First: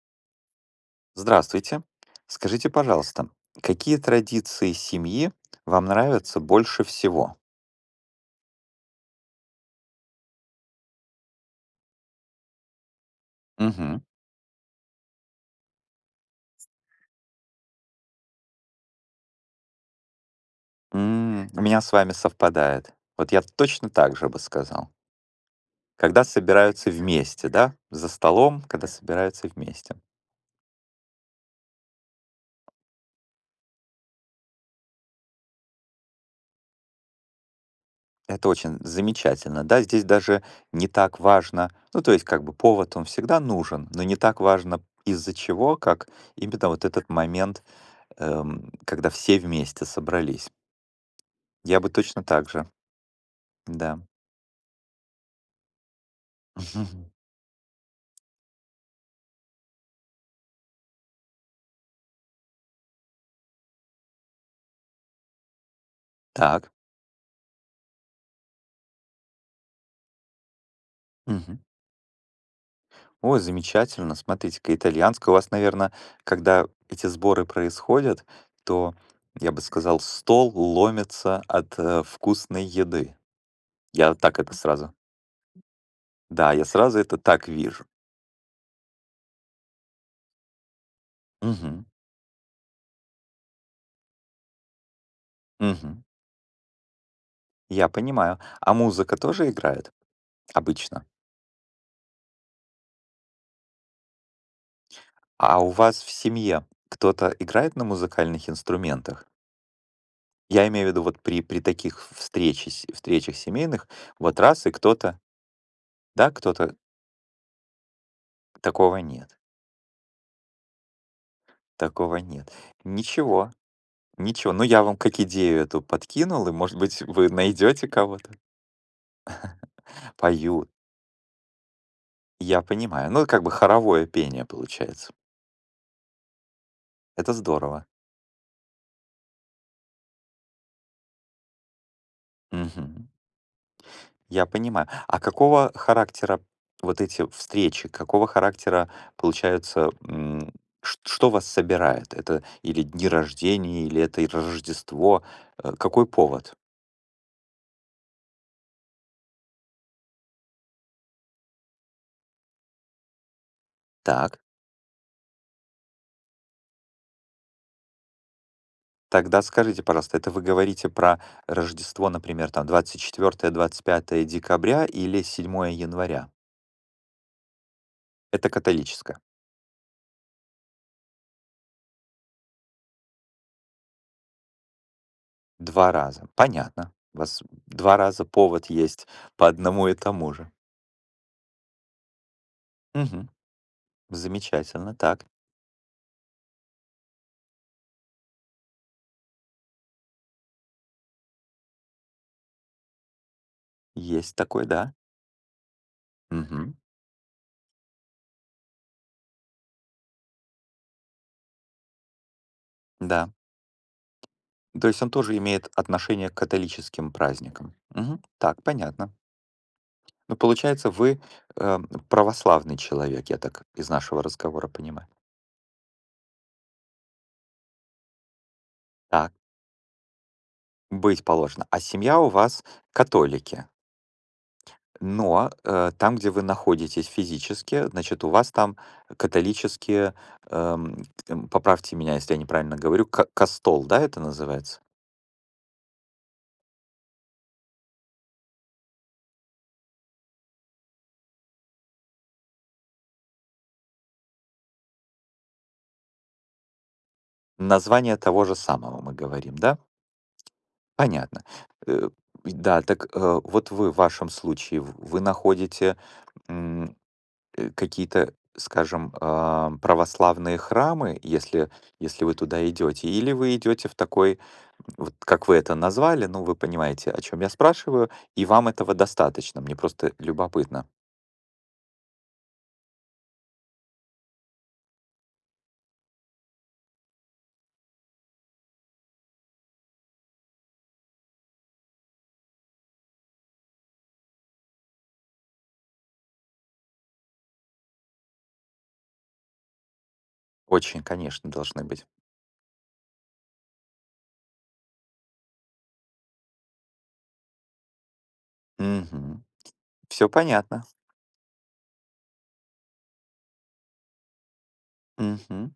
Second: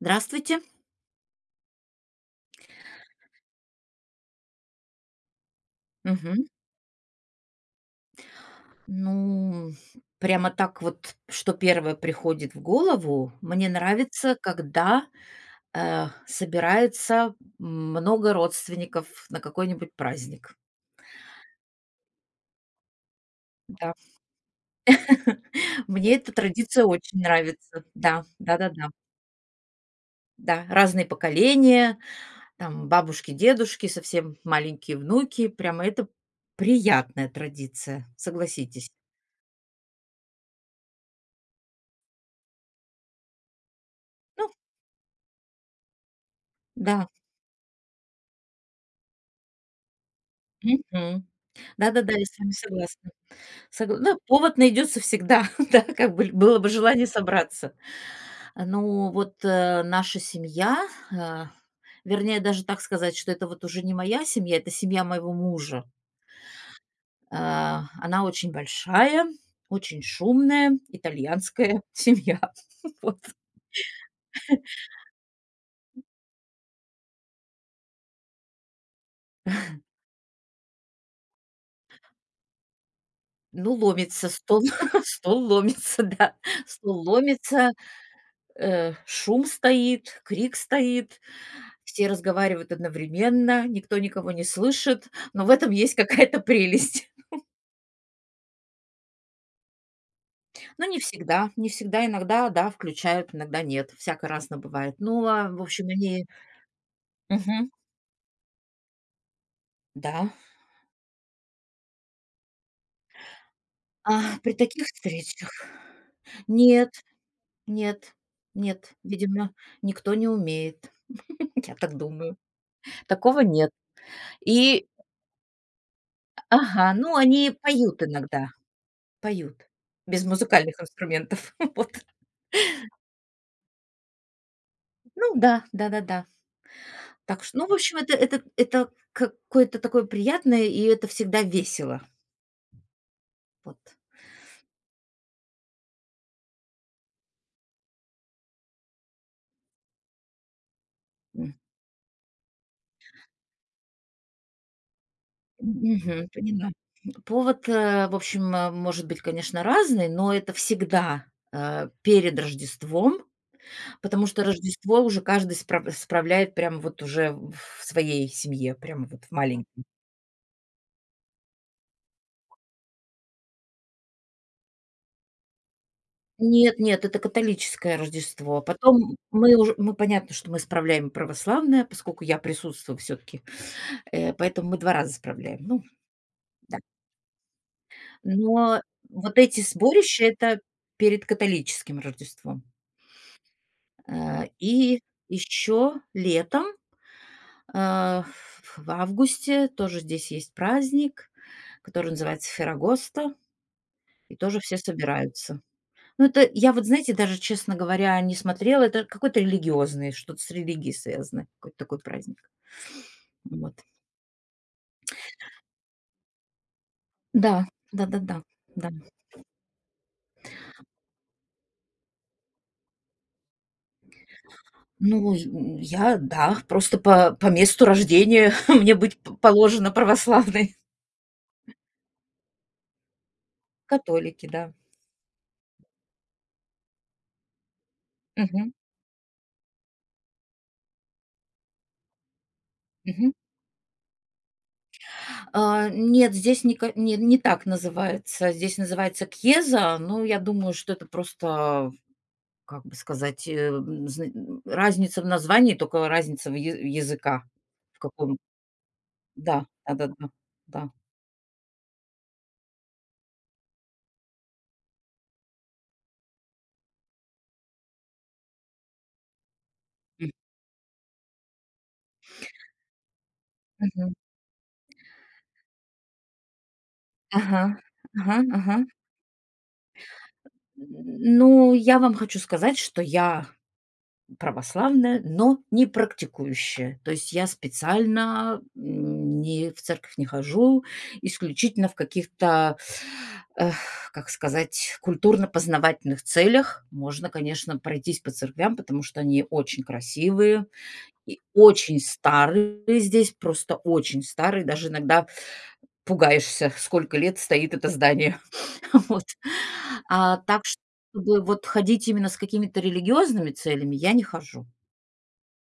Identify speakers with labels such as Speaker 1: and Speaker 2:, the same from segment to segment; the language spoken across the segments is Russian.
Speaker 1: Здравствуйте.
Speaker 2: Здравствуйте. Скажите, пожалуйста, какие традиции семьи вам нравятся
Speaker 1: Мгм.
Speaker 2: больше всего?
Speaker 1: Ну, прямо так вот, что первое приходит в голову. Мне
Speaker 2: Мгм.
Speaker 1: нравится, когда собирается много родственников на какой-нибудь праздник.
Speaker 2: У меня с вами совпадает. Вот я точно
Speaker 1: Да.
Speaker 2: так же бы сказал.
Speaker 1: Мне
Speaker 2: Когда
Speaker 1: эта традиция
Speaker 2: собираются
Speaker 1: очень
Speaker 2: вместе, да,
Speaker 1: нравится.
Speaker 2: за
Speaker 1: Да,
Speaker 2: столом,
Speaker 1: да-да-да.
Speaker 2: когда
Speaker 1: Да, да.
Speaker 2: собираются вместе.
Speaker 1: Да, разные поколения, там бабушки, дедушки, совсем маленькие внуки. Прямо это приятная традиция,
Speaker 2: Это очень
Speaker 1: согласитесь.
Speaker 2: замечательно, да, здесь даже не так важно, ну, то есть как бы повод он всегда нужен, но не так
Speaker 1: Ну
Speaker 2: важно из-за чего, как именно вот этот
Speaker 1: да.
Speaker 2: момент, когда все вместе собрались.
Speaker 1: Мгм.
Speaker 2: Я бы
Speaker 1: Да-да-да,
Speaker 2: точно
Speaker 1: я с
Speaker 2: так
Speaker 1: вами
Speaker 2: же,
Speaker 1: согласна.
Speaker 2: да.
Speaker 1: Согла Да, повод найдется всегда, да, как бы было бы желание
Speaker 2: Мгм.
Speaker 1: собраться. Ну вот, наша семья, э, вернее, даже так сказать, что это вот уже не моя семья, это семья моего мужа.
Speaker 2: Так.
Speaker 1: Она очень большая, очень шумная,
Speaker 2: Мгм.
Speaker 1: итальянская семья. Вот.
Speaker 2: Ой, замечательно. Смотрите-ка, итальянское у вас, наверное, когда эти сборы происходят, то, я бы сказал, стол ломится от вкусной еды.
Speaker 1: Ну,
Speaker 2: Я
Speaker 1: ломится
Speaker 2: так это
Speaker 1: стол,
Speaker 2: сразу.
Speaker 1: стол ломится, да,
Speaker 2: Да, я сразу
Speaker 1: стол
Speaker 2: это так
Speaker 1: ломится.
Speaker 2: вижу.
Speaker 1: Шум стоит, крик стоит,
Speaker 2: Мгм.
Speaker 1: все разговаривают одновременно, никто никого не слышит, но в этом есть
Speaker 2: Мгм.
Speaker 1: какая-то прелесть.
Speaker 2: Я понимаю. А музыка тоже играет
Speaker 1: Но не
Speaker 2: обычно?
Speaker 1: всегда, не всегда, иногда, да, включают, иногда нет, всяко разно бывает. Ну, а,
Speaker 2: А
Speaker 1: в
Speaker 2: у
Speaker 1: общем,
Speaker 2: вас в
Speaker 1: они.
Speaker 2: семье кто-то
Speaker 1: Мгм.
Speaker 2: играет на музыкальных инструментах?
Speaker 1: Да.
Speaker 2: Я имею в виду вот при таких встречах семейных, вот
Speaker 1: А при
Speaker 2: раз и
Speaker 1: таких
Speaker 2: кто-то
Speaker 1: встречах
Speaker 2: да, кто-то
Speaker 1: нет, нет, нет,
Speaker 2: Такого нет,
Speaker 1: видимо, никто не умеет, я так
Speaker 2: такого
Speaker 1: думаю.
Speaker 2: нет.
Speaker 1: Такого
Speaker 2: Ничего,
Speaker 1: нет.
Speaker 2: ничего. Ну, я
Speaker 1: И,
Speaker 2: вам как идею эту подкинул, и, может
Speaker 1: ага,
Speaker 2: быть,
Speaker 1: ну,
Speaker 2: вы
Speaker 1: они
Speaker 2: найдете
Speaker 1: поют
Speaker 2: кого-то.
Speaker 1: иногда. Поют. Без
Speaker 2: Поют,
Speaker 1: музыкальных инструментов. Вот.
Speaker 2: я понимаю. Ну, как бы хоровое пение получается.
Speaker 1: Ну да, да-да-да.
Speaker 2: Это
Speaker 1: Так что, ну, в
Speaker 2: здорово.
Speaker 1: общем, это это какое-то такое приятное, и это всегда весело.
Speaker 2: Мгм.
Speaker 1: Вот.
Speaker 2: Я понимаю. А какого характера вот эти встречи, какого характера получаются, что вас
Speaker 1: М.
Speaker 2: собирает? Это или дни рождения, или это и Рождество? Какой
Speaker 1: Мгм.
Speaker 2: повод?
Speaker 1: Поняла. Повод, в общем, может быть, конечно, разный, но это всегда, перед Рождеством, потому
Speaker 2: Так.
Speaker 1: что Рождество уже каждый справляет прямо вот уже в своей семье, прямо вот в
Speaker 2: Тогда скажите,
Speaker 1: маленькой.
Speaker 2: пожалуйста, это вы говорите про Рождество, например, там 24-25 декабря или 7 января?
Speaker 1: Нет, нет, это католическое
Speaker 2: Это
Speaker 1: Рождество. Потом
Speaker 2: католическое.
Speaker 1: мы уже, мы понятно, что мы справляем и православное, поскольку я присутствую все таки, поэтому мы 2 раза справляем. Ну
Speaker 2: Два раза.
Speaker 1: да.
Speaker 2: Понятно. У вас 2 раза повод
Speaker 1: Но
Speaker 2: есть
Speaker 1: вот
Speaker 2: по
Speaker 1: эти
Speaker 2: одному и
Speaker 1: сборища —
Speaker 2: тому же.
Speaker 1: это перед католическим Рождеством.
Speaker 2: Мгм.
Speaker 1: Э,
Speaker 2: Замечательно.
Speaker 1: и
Speaker 2: Так.
Speaker 1: еще летом, в августе тоже здесь есть праздник, который называется Феррагоста,
Speaker 2: Есть
Speaker 1: и тоже
Speaker 2: такой,
Speaker 1: все
Speaker 2: да.
Speaker 1: собираются. Ну, это я
Speaker 2: Мгм.
Speaker 1: вот, знаете, даже, честно говоря, не смотрела. Это какой-то религиозный, что-то с религией связано, какой-то такой праздник.
Speaker 2: Да.
Speaker 1: Вот.
Speaker 2: То есть он тоже имеет отношение к католическим
Speaker 1: Да,
Speaker 2: праздникам. Мгм.
Speaker 1: да-да-да, да.
Speaker 2: Так,
Speaker 1: Да, да.
Speaker 2: понятно. Ну, получается, вы э, православный человек, я так из нашего разговора понимаю.
Speaker 1: Ну, и, м, я, да, просто по месту рождения мне быть
Speaker 2: Так.
Speaker 1: п положено православной.
Speaker 2: Быть положено. А семья у вас католики,
Speaker 1: Католики, да.
Speaker 2: но, там, где вы находитесь физически, значит, у вас
Speaker 1: Мгм,
Speaker 2: там католические, поправьте меня, если я неправильно говорю, ка
Speaker 1: мгм.
Speaker 2: кастол, да, это называется?
Speaker 1: А нет, здесь не не так называется. Здесь называется кьеза, но я думаю, что это просто, как бы сказать, разница в названии, только разница в я языка. В
Speaker 2: Название
Speaker 1: каком?
Speaker 2: того же самого мы говорим,
Speaker 1: Да,
Speaker 2: да?
Speaker 1: да-да-да, да. Да. Да.
Speaker 2: Понятно. Э, да, так, вот вы в вашем случае, в вы находите, м, какие-то, скажем, а,
Speaker 1: М,
Speaker 2: православные храмы, если если вы туда идете, или вы идете в
Speaker 1: мгм.
Speaker 2: такой Вот как вы это назвали, ну, вы понимаете, о чем я
Speaker 1: Ага,
Speaker 2: спрашиваю,
Speaker 1: ага,
Speaker 2: и вам
Speaker 1: ага.
Speaker 2: этого достаточно. Мне просто любопытно.
Speaker 1: Ну, я вам хочу сказать, что я православная, но не практикующая. То есть я специально, м, не в церковь не хожу, исключительно в каких-то, эх, как сказать, культурно-познавательных целях. Можно, конечно, пройтись по церквям, потому что они очень красивые.
Speaker 2: Очень,
Speaker 1: И
Speaker 2: конечно, должны
Speaker 1: очень
Speaker 2: быть.
Speaker 1: старый здесь, просто очень старый, даже иногда пугаешься, сколько лет стоит это здание. Вот.
Speaker 2: Все
Speaker 1: А так, что,
Speaker 2: понятно.
Speaker 1: чтобы вот ходить именно с какими-то религиозными целями, я не хожу.
Speaker 2: Мгм.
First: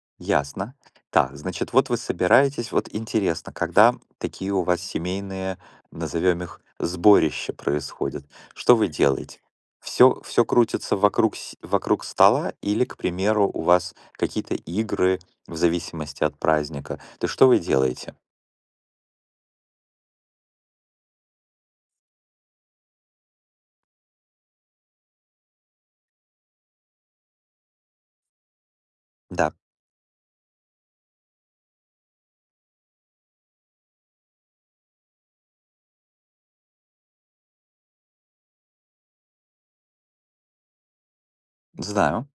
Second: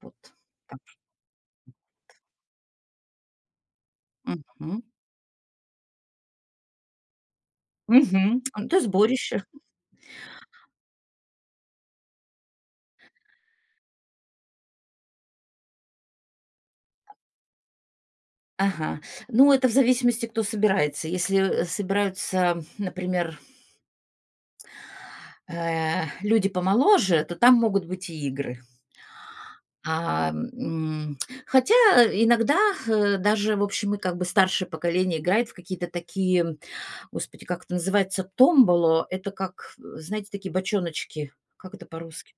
Speaker 1: Вот
Speaker 2: Ясно.
Speaker 1: так.
Speaker 2: Так, значит, вот вы собираетесь. Вот интересно, когда такие у вас
Speaker 1: Мгм.
Speaker 2: семейные, назовем их, сборища происходят,
Speaker 1: Мгм.
Speaker 2: что
Speaker 1: Это
Speaker 2: вы делаете?
Speaker 1: сборище.
Speaker 2: Все, все крутится вокруг стола или, к примеру, у вас какие-то игры в зависимости от праздника? То есть что вы делаете?
Speaker 1: Ага. Ну, это в зависимости, кто собирается. Если собираются, например, люди помоложе, то там могут быть и игры.
Speaker 2: Да,
Speaker 1: А, м, хотя иногда даже, в общем, и как бы старшее поколение играет в какие-то такие, господи, как это называется, томболо. Это как, э, знаете, такие бочоночки. Как это по
Speaker 2: знаю.
Speaker 1: русски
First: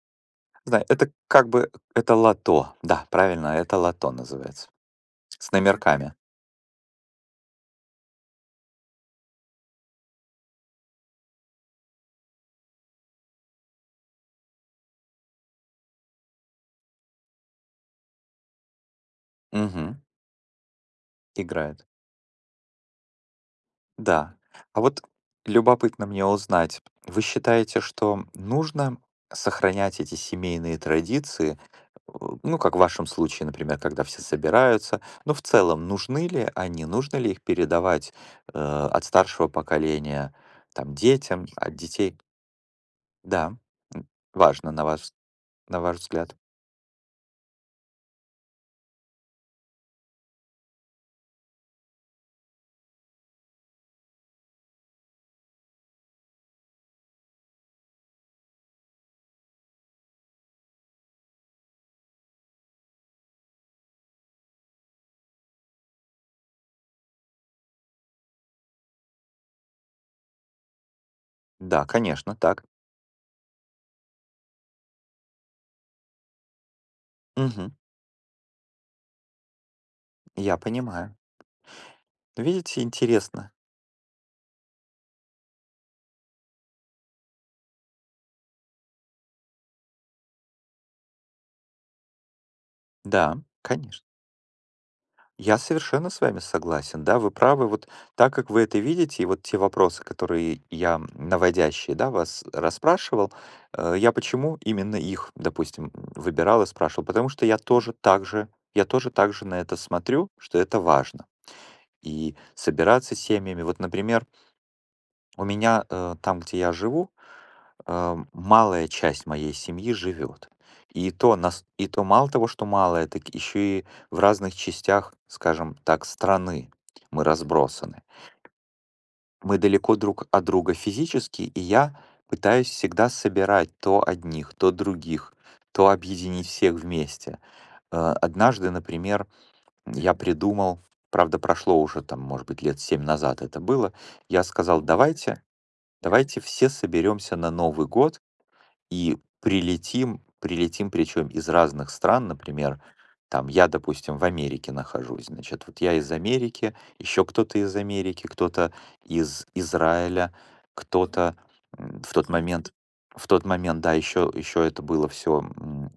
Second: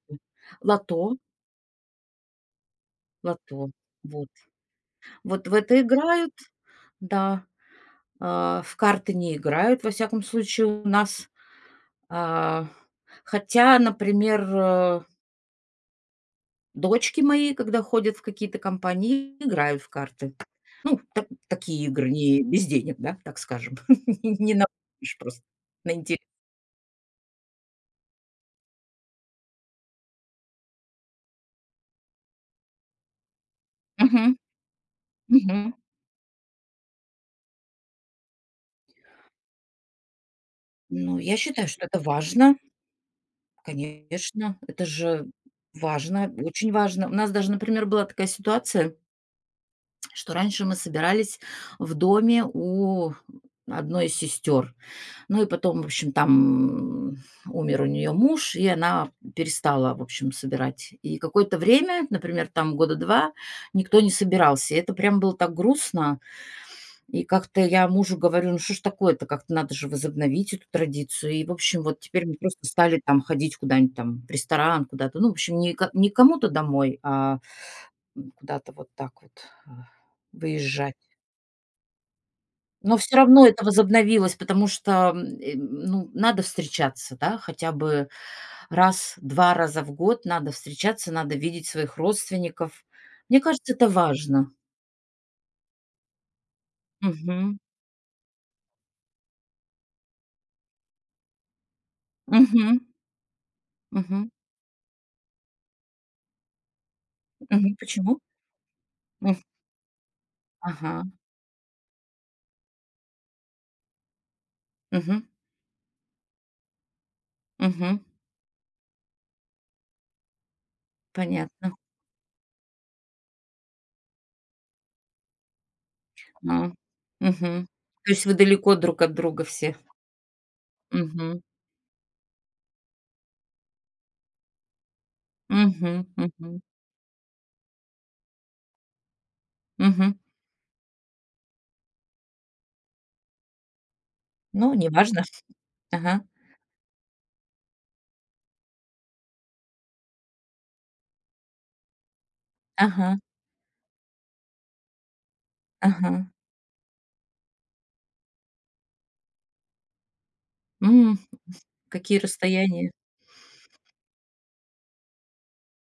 Speaker 2: Да, это
Speaker 1: Лото,
Speaker 2: как бы это лото. Да, правильно,
Speaker 1: лото.
Speaker 2: это лото
Speaker 1: Вот.
Speaker 2: называется.
Speaker 1: Вот
Speaker 2: С
Speaker 1: в это
Speaker 2: номерками.
Speaker 1: играют, да. А в карты не играют, во всяком случае, у нас. А хотя, например, э, дочки мои, когда ходят в какие-то компании, играют в
Speaker 2: Мгм.
Speaker 1: карты. Ну, та
Speaker 2: Играет.
Speaker 1: такие игры, не без денег, да, так скажем.
Speaker 2: Да.
Speaker 1: Не
Speaker 2: А вот
Speaker 1: накупишь просто, на
Speaker 2: любопытно
Speaker 1: интерес.
Speaker 2: мне узнать, вы считаете, что нужно сохранять эти семейные традиции, э, ну, как в вашем случае, например, когда все
Speaker 1: Мгм,
Speaker 2: собираются, но в
Speaker 1: мгм.
Speaker 2: целом нужны ли они, нужно ли их передавать от старшего поколения там
Speaker 1: Ну, я
Speaker 2: детям,
Speaker 1: считаю,
Speaker 2: от
Speaker 1: что это
Speaker 2: детей?
Speaker 1: важно,
Speaker 2: Да, м,
Speaker 1: конечно.
Speaker 2: важно
Speaker 1: Это же
Speaker 2: на ваш
Speaker 1: важно,
Speaker 2: взгляд.
Speaker 1: очень важно. У нас даже, например, была такая ситуация, что раньше мы собирались в доме у одной из сестер. Ну и потом, в общем, там умер у нее муж, и она перестала, в общем, собирать. И какое-то время, например, там года 2, никто не собирался. И это прям было так грустно. И как-то я мужу говорю: «Ну что ж такое-то? Как-то надо же возобновить эту традицию». И, в общем,
Speaker 2: Да,
Speaker 1: вот теперь мы
Speaker 2: конечно,
Speaker 1: просто
Speaker 2: так.
Speaker 1: стали там ходить куда-нибудь там в ресторан, куда-то. Ну, в общем, не кому-то домой, а,
Speaker 2: Мгм.
Speaker 1: м, куда-то вот так вот, а,
Speaker 2: Я
Speaker 1: выезжать.
Speaker 2: понимаю. Ну, видите,
Speaker 1: Но все равно
Speaker 2: интересно.
Speaker 1: это возобновилось, потому что ну, надо встречаться, да, хотя бы раз, 2 раза в год надо встречаться, надо видеть своих родственников.
Speaker 2: Да,
Speaker 1: Мне кажется, это
Speaker 2: конечно.
Speaker 1: важно.
Speaker 2: Я совершенно с вами согласен. Да, вы
Speaker 1: Мгм.
Speaker 2: правы. Вот так как вы это видите, и вот те вопросы, которые я наводящие, да, вас
Speaker 1: Мгм.
Speaker 2: расспрашивал, я
Speaker 1: Мгм.
Speaker 2: почему именно их, допустим, выбирал и спрашивал? Потому что я
Speaker 1: Мгм.
Speaker 2: тоже
Speaker 1: Почему?
Speaker 2: так же, я тоже так
Speaker 1: М.
Speaker 2: же на это смотрю, что это
Speaker 1: Ага.
Speaker 2: важно. И собираться с семьями. Вот, например,
Speaker 1: Мгм.
Speaker 2: у меня там, где я живу,
Speaker 1: Мгм.
Speaker 2: малая часть моей семьи живет. И то, нас,
Speaker 1: Понятно.
Speaker 2: и то мало того, что малая, так еще и в разных частях, скажем так, страны
Speaker 1: А.
Speaker 2: мы
Speaker 1: Мгм.
Speaker 2: разбросаны.
Speaker 1: То есть вы далеко друг от друга
Speaker 2: Мы
Speaker 1: все?
Speaker 2: далеко друг от друга
Speaker 1: Мгм.
Speaker 2: физически, и я пытаюсь всегда собирать то одних, то других, то
Speaker 1: Мгм.
Speaker 2: объединить
Speaker 1: Мгм.
Speaker 2: всех вместе. Однажды, например, я
Speaker 1: Мгм.
Speaker 2: придумал, правда, прошло уже там, может быть, лет семь назад это было, я
Speaker 1: Ну,
Speaker 2: сказал,
Speaker 1: неважно.
Speaker 2: давайте,
Speaker 1: Ага.
Speaker 2: давайте все соберемся на Новый год и прилетим причем из разных стран, например,
Speaker 1: Ага.
Speaker 2: там я, допустим, в Америке нахожусь, значит, вот я из
Speaker 1: Ага.
Speaker 2: Америки, еще кто-то из Америки, кто-то из Израиля,
Speaker 1: М,
Speaker 2: кто-то м, в
Speaker 1: Какие
Speaker 2: тот Ага. момент,
Speaker 1: расстояния.
Speaker 2: в тот момент, да, еще это было все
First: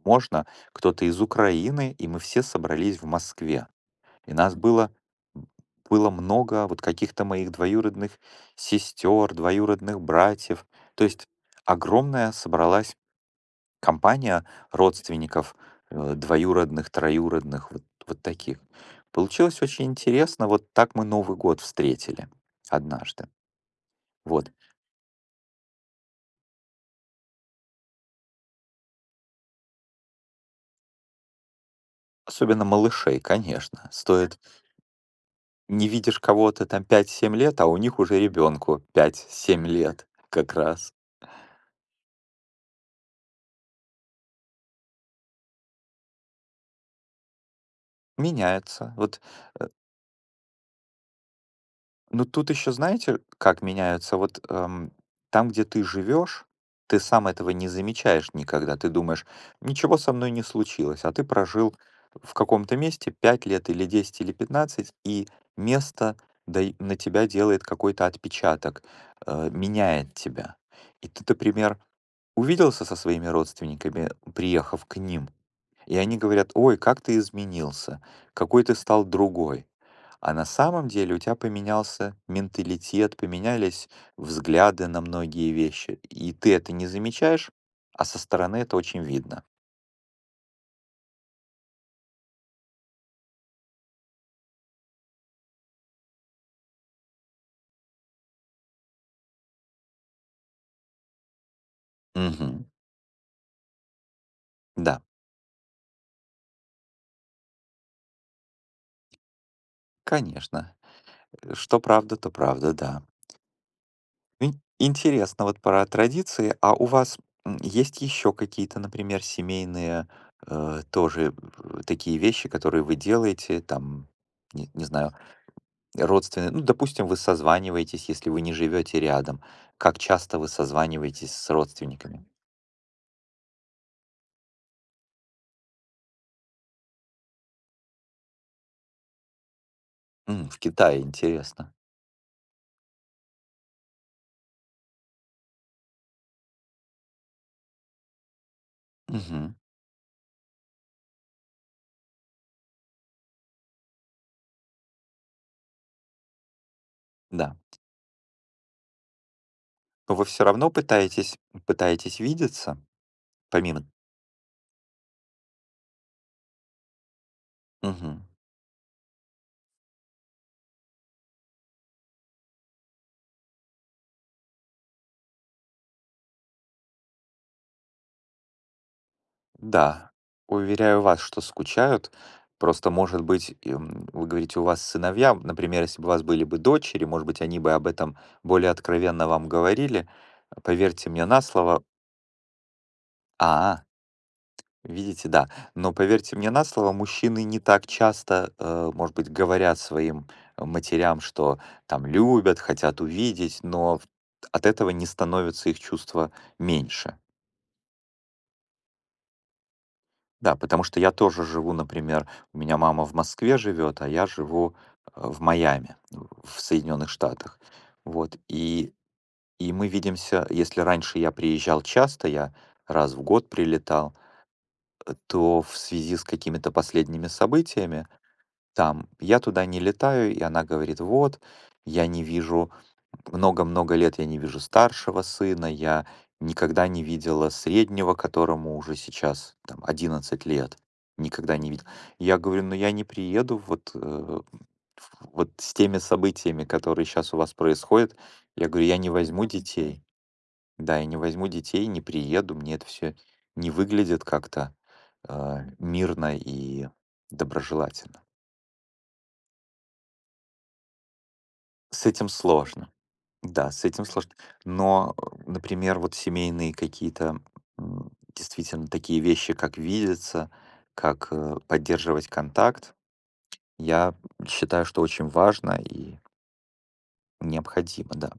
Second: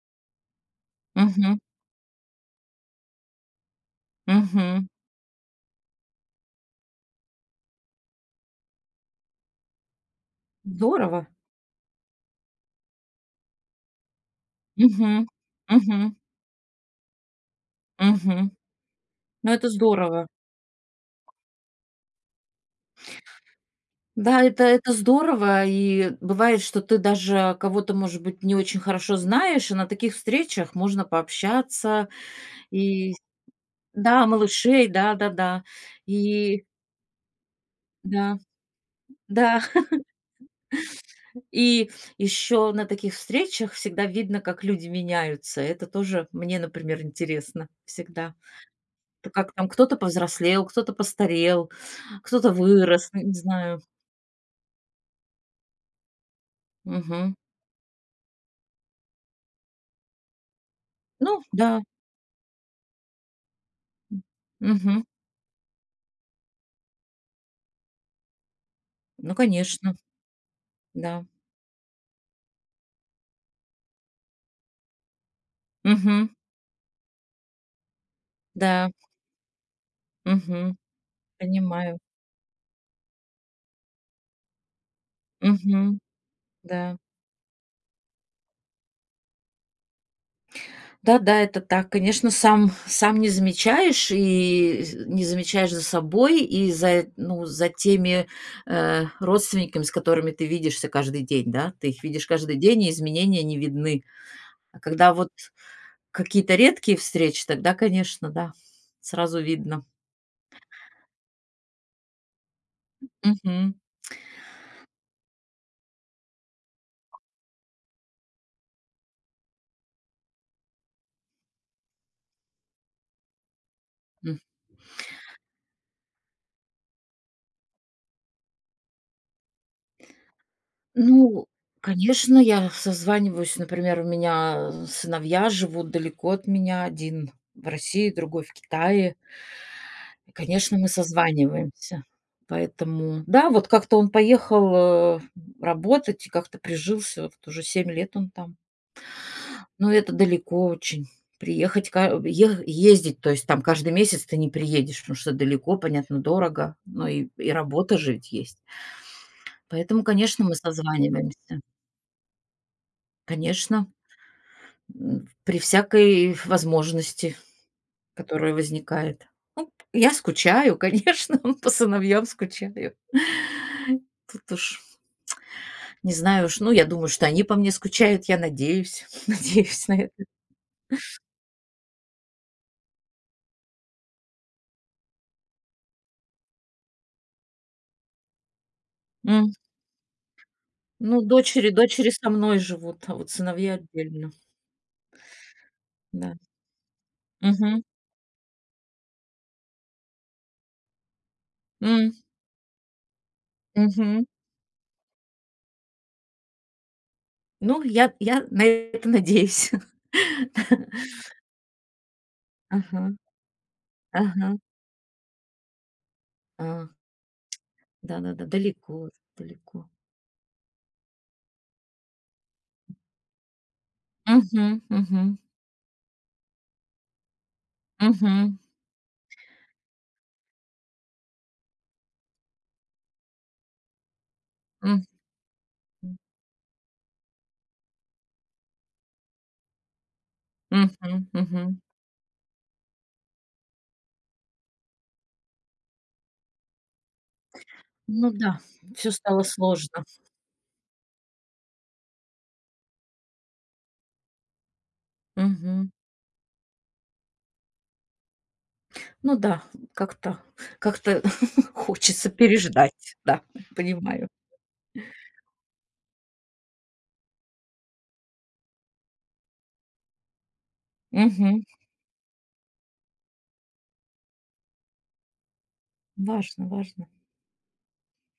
Speaker 2: можно, кто-то из
Speaker 1: Мгм,
Speaker 2: Украины, и мы все собрались в Москве. И нас
Speaker 1: мгм.
Speaker 2: было, было много вот каких-то моих двоюродных сестер, двоюродных братьев. То
Speaker 1: Здорово.
Speaker 2: есть огромная собралась компания
Speaker 1: Мгм,
Speaker 2: родственников,
Speaker 1: мгм,
Speaker 2: двоюродных, троюродных, вот, вот
Speaker 1: мгм.
Speaker 2: таких.
Speaker 1: Ну,
Speaker 2: Получилось
Speaker 1: это
Speaker 2: очень
Speaker 1: здорово.
Speaker 2: интересно, вот так мы Новый год встретили однажды.
Speaker 1: Да,
Speaker 2: Вот.
Speaker 1: это здорово. И бывает, что ты даже кого-то, может быть, не очень хорошо знаешь, и на таких встречах можно пообщаться.
Speaker 2: Особенно
Speaker 1: И
Speaker 2: малышей, конечно.
Speaker 1: да,
Speaker 2: Стоит,
Speaker 1: малышей, да-да-да.
Speaker 2: не видишь
Speaker 1: И
Speaker 2: кого-то там 5-7 лет, а у них уже
Speaker 1: да,
Speaker 2: ребенку пять
Speaker 1: да.
Speaker 2: семь лет как раз.
Speaker 1: И еще на таких встречах всегда видно, как люди меняются. Это тоже мне, например, интересно всегда.
Speaker 2: Меняется. Вот
Speaker 1: То как там кто-то повзрослел, кто-то постарел.
Speaker 2: ну, тут
Speaker 1: Кто-то
Speaker 2: еще,
Speaker 1: вырос,
Speaker 2: знаете,
Speaker 1: ну, не
Speaker 2: как
Speaker 1: знаю.
Speaker 2: меняются? Там, где ты живешь, ты сам
Speaker 1: Мгм.
Speaker 2: этого не замечаешь никогда. Ты думаешь, ничего со мной не случилось, а ты
Speaker 1: Ну
Speaker 2: прожил
Speaker 1: да.
Speaker 2: в каком-то месте 5 лет или 10 или 15,
Speaker 1: Мгм.
Speaker 2: и место на тебя делает какой-то отпечаток,
Speaker 1: Ну, конечно,
Speaker 2: меняет тебя. И ты,
Speaker 1: да.
Speaker 2: например, увиделся со своими родственниками, приехав к ним, и они
Speaker 1: Мгм.
Speaker 2: говорят, ой, как ты изменился, какой ты
Speaker 1: Да.
Speaker 2: стал другой. А на
Speaker 1: Мгм.
Speaker 2: самом деле у тебя
Speaker 1: Понимаю.
Speaker 2: поменялся менталитет, поменялись взгляды на многие вещи.
Speaker 1: Мгм.
Speaker 2: И ты это не
Speaker 1: Да.
Speaker 2: замечаешь, а со стороны это очень видно.
Speaker 1: Да-да, это так. Конечно, сам сам не замечаешь и с не замечаешь за собой, и за, ну, за теми родственниками, с которыми ты видишься каждый день, да. Ты их видишь каждый
Speaker 2: Мгм.
Speaker 1: день, и изменения не видны. А
Speaker 2: Да,
Speaker 1: когда вот какие-то редкие встречи, тогда, конечно, да, сразу видно.
Speaker 2: конечно. Что правда, то правда, да.
Speaker 1: Мгм.
Speaker 2: Интересно вот про традиции. А у вас есть еще какие-то, например, семейные тоже такие вещи, которые вы делаете, там, не знаю, родственные, ну, допустим, вы созваниваетесь, если вы не живете рядом. Как часто вы созваниваетесь
Speaker 1: Ну,
Speaker 2: с родственниками?
Speaker 1: конечно, я созваниваюсь. Например, у меня сыновья живут далеко от меня. Один в России, другой в Китае. И,
Speaker 2: В
Speaker 1: конечно, мы
Speaker 2: Китае, интересно.
Speaker 1: созваниваемся. Поэтому да, вот как-то он поехал работать и как-то прижился. Вот уже 7 лет он там.
Speaker 2: Мгм.
Speaker 1: Но это далеко очень. Приехать, ка ех ездить, то есть там каждый месяц ты не приедешь, потому что далеко, понятно, дорого, но и
Speaker 2: Да.
Speaker 1: работа же ведь есть. Поэтому,
Speaker 2: Но вы все
Speaker 1: конечно, мы
Speaker 2: равно пытаетесь,
Speaker 1: созваниваемся.
Speaker 2: пытаетесь видеться, помимо...
Speaker 1: Конечно. М, при всякой возможности,
Speaker 2: Мгм.
Speaker 1: которая возникает. Ну, я скучаю, конечно, по сыновьям скучаю. Тут уж не знаю уж, ну, я думаю, что они по мне скучают, я надеюсь, надеюсь на
Speaker 2: Да.
Speaker 1: это.
Speaker 2: Уверяю вас, что скучают. Просто, может быть, вы говорите, у вас сыновья, например, если бы у вас были бы дочери, может быть, они бы об этом более откровенно вам
Speaker 1: М,
Speaker 2: говорили. Поверьте
Speaker 1: ну,
Speaker 2: мне на слово.
Speaker 1: дочери со мной живут, а вот сыновья
Speaker 2: А,
Speaker 1: отдельно,
Speaker 2: видите, да. Но поверьте
Speaker 1: да.
Speaker 2: мне на слово, мужчины не
Speaker 1: Мгм.
Speaker 2: так часто, может быть, говорят своим матерям, что там
Speaker 1: М,
Speaker 2: любят, хотят увидеть,
Speaker 1: мгм.
Speaker 2: от этого не становится их чувство меньше.
Speaker 1: Ну, я на это надеюсь.
Speaker 2: Да, потому что я тоже живу, например, у меня
Speaker 1: Ага,
Speaker 2: мама в Москве живет, а я
Speaker 1: ага,
Speaker 2: живу в Майами, в
Speaker 1: а,
Speaker 2: Соединенных Штатах. Вот,
Speaker 1: да-да-да, далеко,
Speaker 2: и
Speaker 1: далеко.
Speaker 2: мы видимся, если раньше я приезжал часто, я раз в год прилетал,
Speaker 1: Угу, угу,
Speaker 2: то в связи с какими-то последними событиями
Speaker 1: угу.
Speaker 2: там. Я туда не летаю, и она говорит: "Вот, я не вижу много-много лет я не вижу старшего сына, я никогда не видела среднего, которому уже сейчас там 11 лет,
Speaker 1: Мгм,
Speaker 2: никогда не
Speaker 1: мгм.
Speaker 2: видела". Я говорю: "Ну я не приеду вот, э, ф вот с теми событиями, которые сейчас у вас происходят".
Speaker 1: Ну да,
Speaker 2: Я говорю: "Я не
Speaker 1: все стало
Speaker 2: возьму детей".
Speaker 1: сложно.
Speaker 2: Да, я не возьму детей, не приеду, мне это все не выглядит как-то,
Speaker 1: Мгм.
Speaker 2: мирно и доброжелательно.
Speaker 1: Ну да, как-то как-то
Speaker 2: С этим
Speaker 1: хочется
Speaker 2: сложно.
Speaker 1: переждать. Да,
Speaker 2: Да, с этим
Speaker 1: понимаю.
Speaker 2: сложно. Но, например, вот семейные какие-то, действительно такие вещи, как видеться, как,
Speaker 1: Мгм.
Speaker 2: поддерживать контакт, я считаю, что очень важно и
Speaker 1: Важно, важно.
Speaker 2: необходимо, да.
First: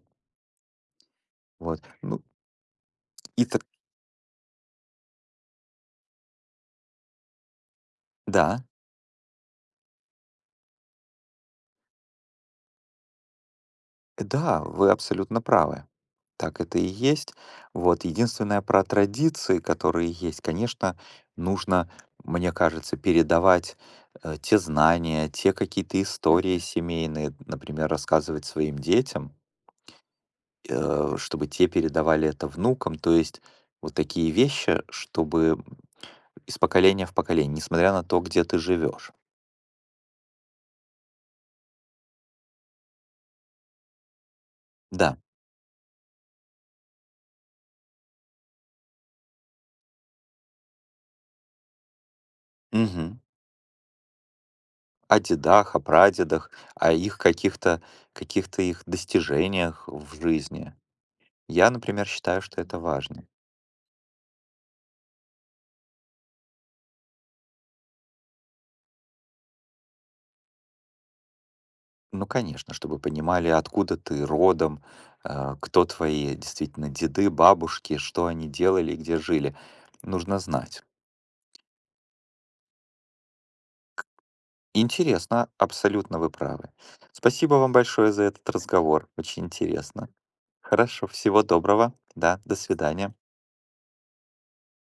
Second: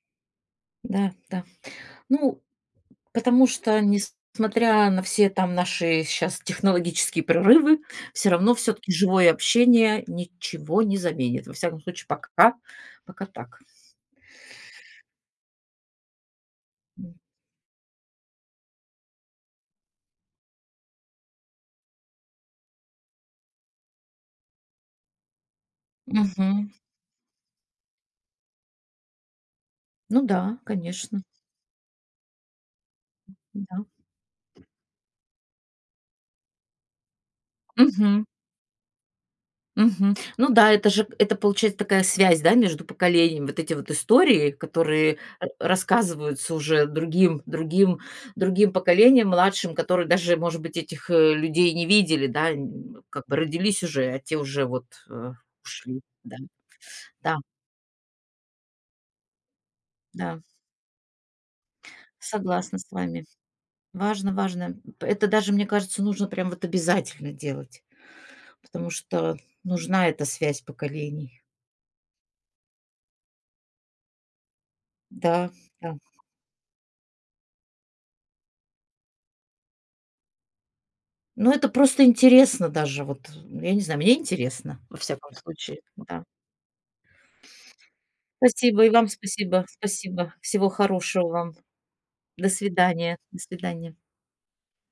Speaker 1: Да, да.
Speaker 2: Вот. Ну,
Speaker 1: Ну,
Speaker 2: и
Speaker 1: потому
Speaker 2: так
Speaker 1: что, несмотря на все там наши сейчас технологические прорывы, все равно
Speaker 2: да.
Speaker 1: все таки живое общение ничего не заменит. Во всяком случае, пока пока так.
Speaker 2: Да, вы абсолютно правы. Так это и
Speaker 1: М.
Speaker 2: есть. Вот единственное про традиции, которые есть, конечно, нужно, мне кажется, передавать те знания, те какие-то истории
Speaker 1: Мгм.
Speaker 2: семейные, например, рассказывать своим детям,
Speaker 1: Ну да, конечно,
Speaker 2: чтобы те передавали это внукам. То есть
Speaker 1: да.
Speaker 2: вот такие вещи, чтобы из поколения в поколение, несмотря на то,
Speaker 1: Мгм.
Speaker 2: где ты живешь.
Speaker 1: Мгм. Ну да, это же, это получается такая связь, да, между поколениями. Вот эти вот истории,
Speaker 2: Да.
Speaker 1: которые рассказываются уже другим, другим, другим поколениям, младшим, которые даже, может быть, этих людей не видели, да,
Speaker 2: Мгм.
Speaker 1: как бы родились уже, а те уже вот
Speaker 2: О
Speaker 1: э,
Speaker 2: дедах, о
Speaker 1: ушли. Да,
Speaker 2: прадедах, о их
Speaker 1: да,
Speaker 2: каких-то каких-то их достижениях в
Speaker 1: да,
Speaker 2: жизни. Я, например, считаю, что
Speaker 1: согласна
Speaker 2: это
Speaker 1: с
Speaker 2: важно.
Speaker 1: вами. Важно, важно. Это даже, мне кажется, нужно прям вот обязательно делать, потому что нужна эта связь поколений.
Speaker 2: Ну, конечно, чтобы понимали, откуда ты родом,
Speaker 1: Да,
Speaker 2: кто
Speaker 1: да.
Speaker 2: твои действительно деды, бабушки, что они делали и где жили. Нужно знать.
Speaker 1: Ну, это просто интересно даже, вот, я не знаю, мне интересно, во всяком
Speaker 2: Интересно,
Speaker 1: случае,
Speaker 2: абсолютно
Speaker 1: да.
Speaker 2: вы правы. Спасибо вам большое за этот
Speaker 1: Спасибо, и
Speaker 2: разговор.
Speaker 1: вам
Speaker 2: Очень
Speaker 1: спасибо,
Speaker 2: интересно.
Speaker 1: спасибо. Всего
Speaker 2: Хорошо,
Speaker 1: хорошего
Speaker 2: всего
Speaker 1: вам.
Speaker 2: доброго. Да,
Speaker 1: До
Speaker 2: до свидания.
Speaker 1: свидания, до свидания.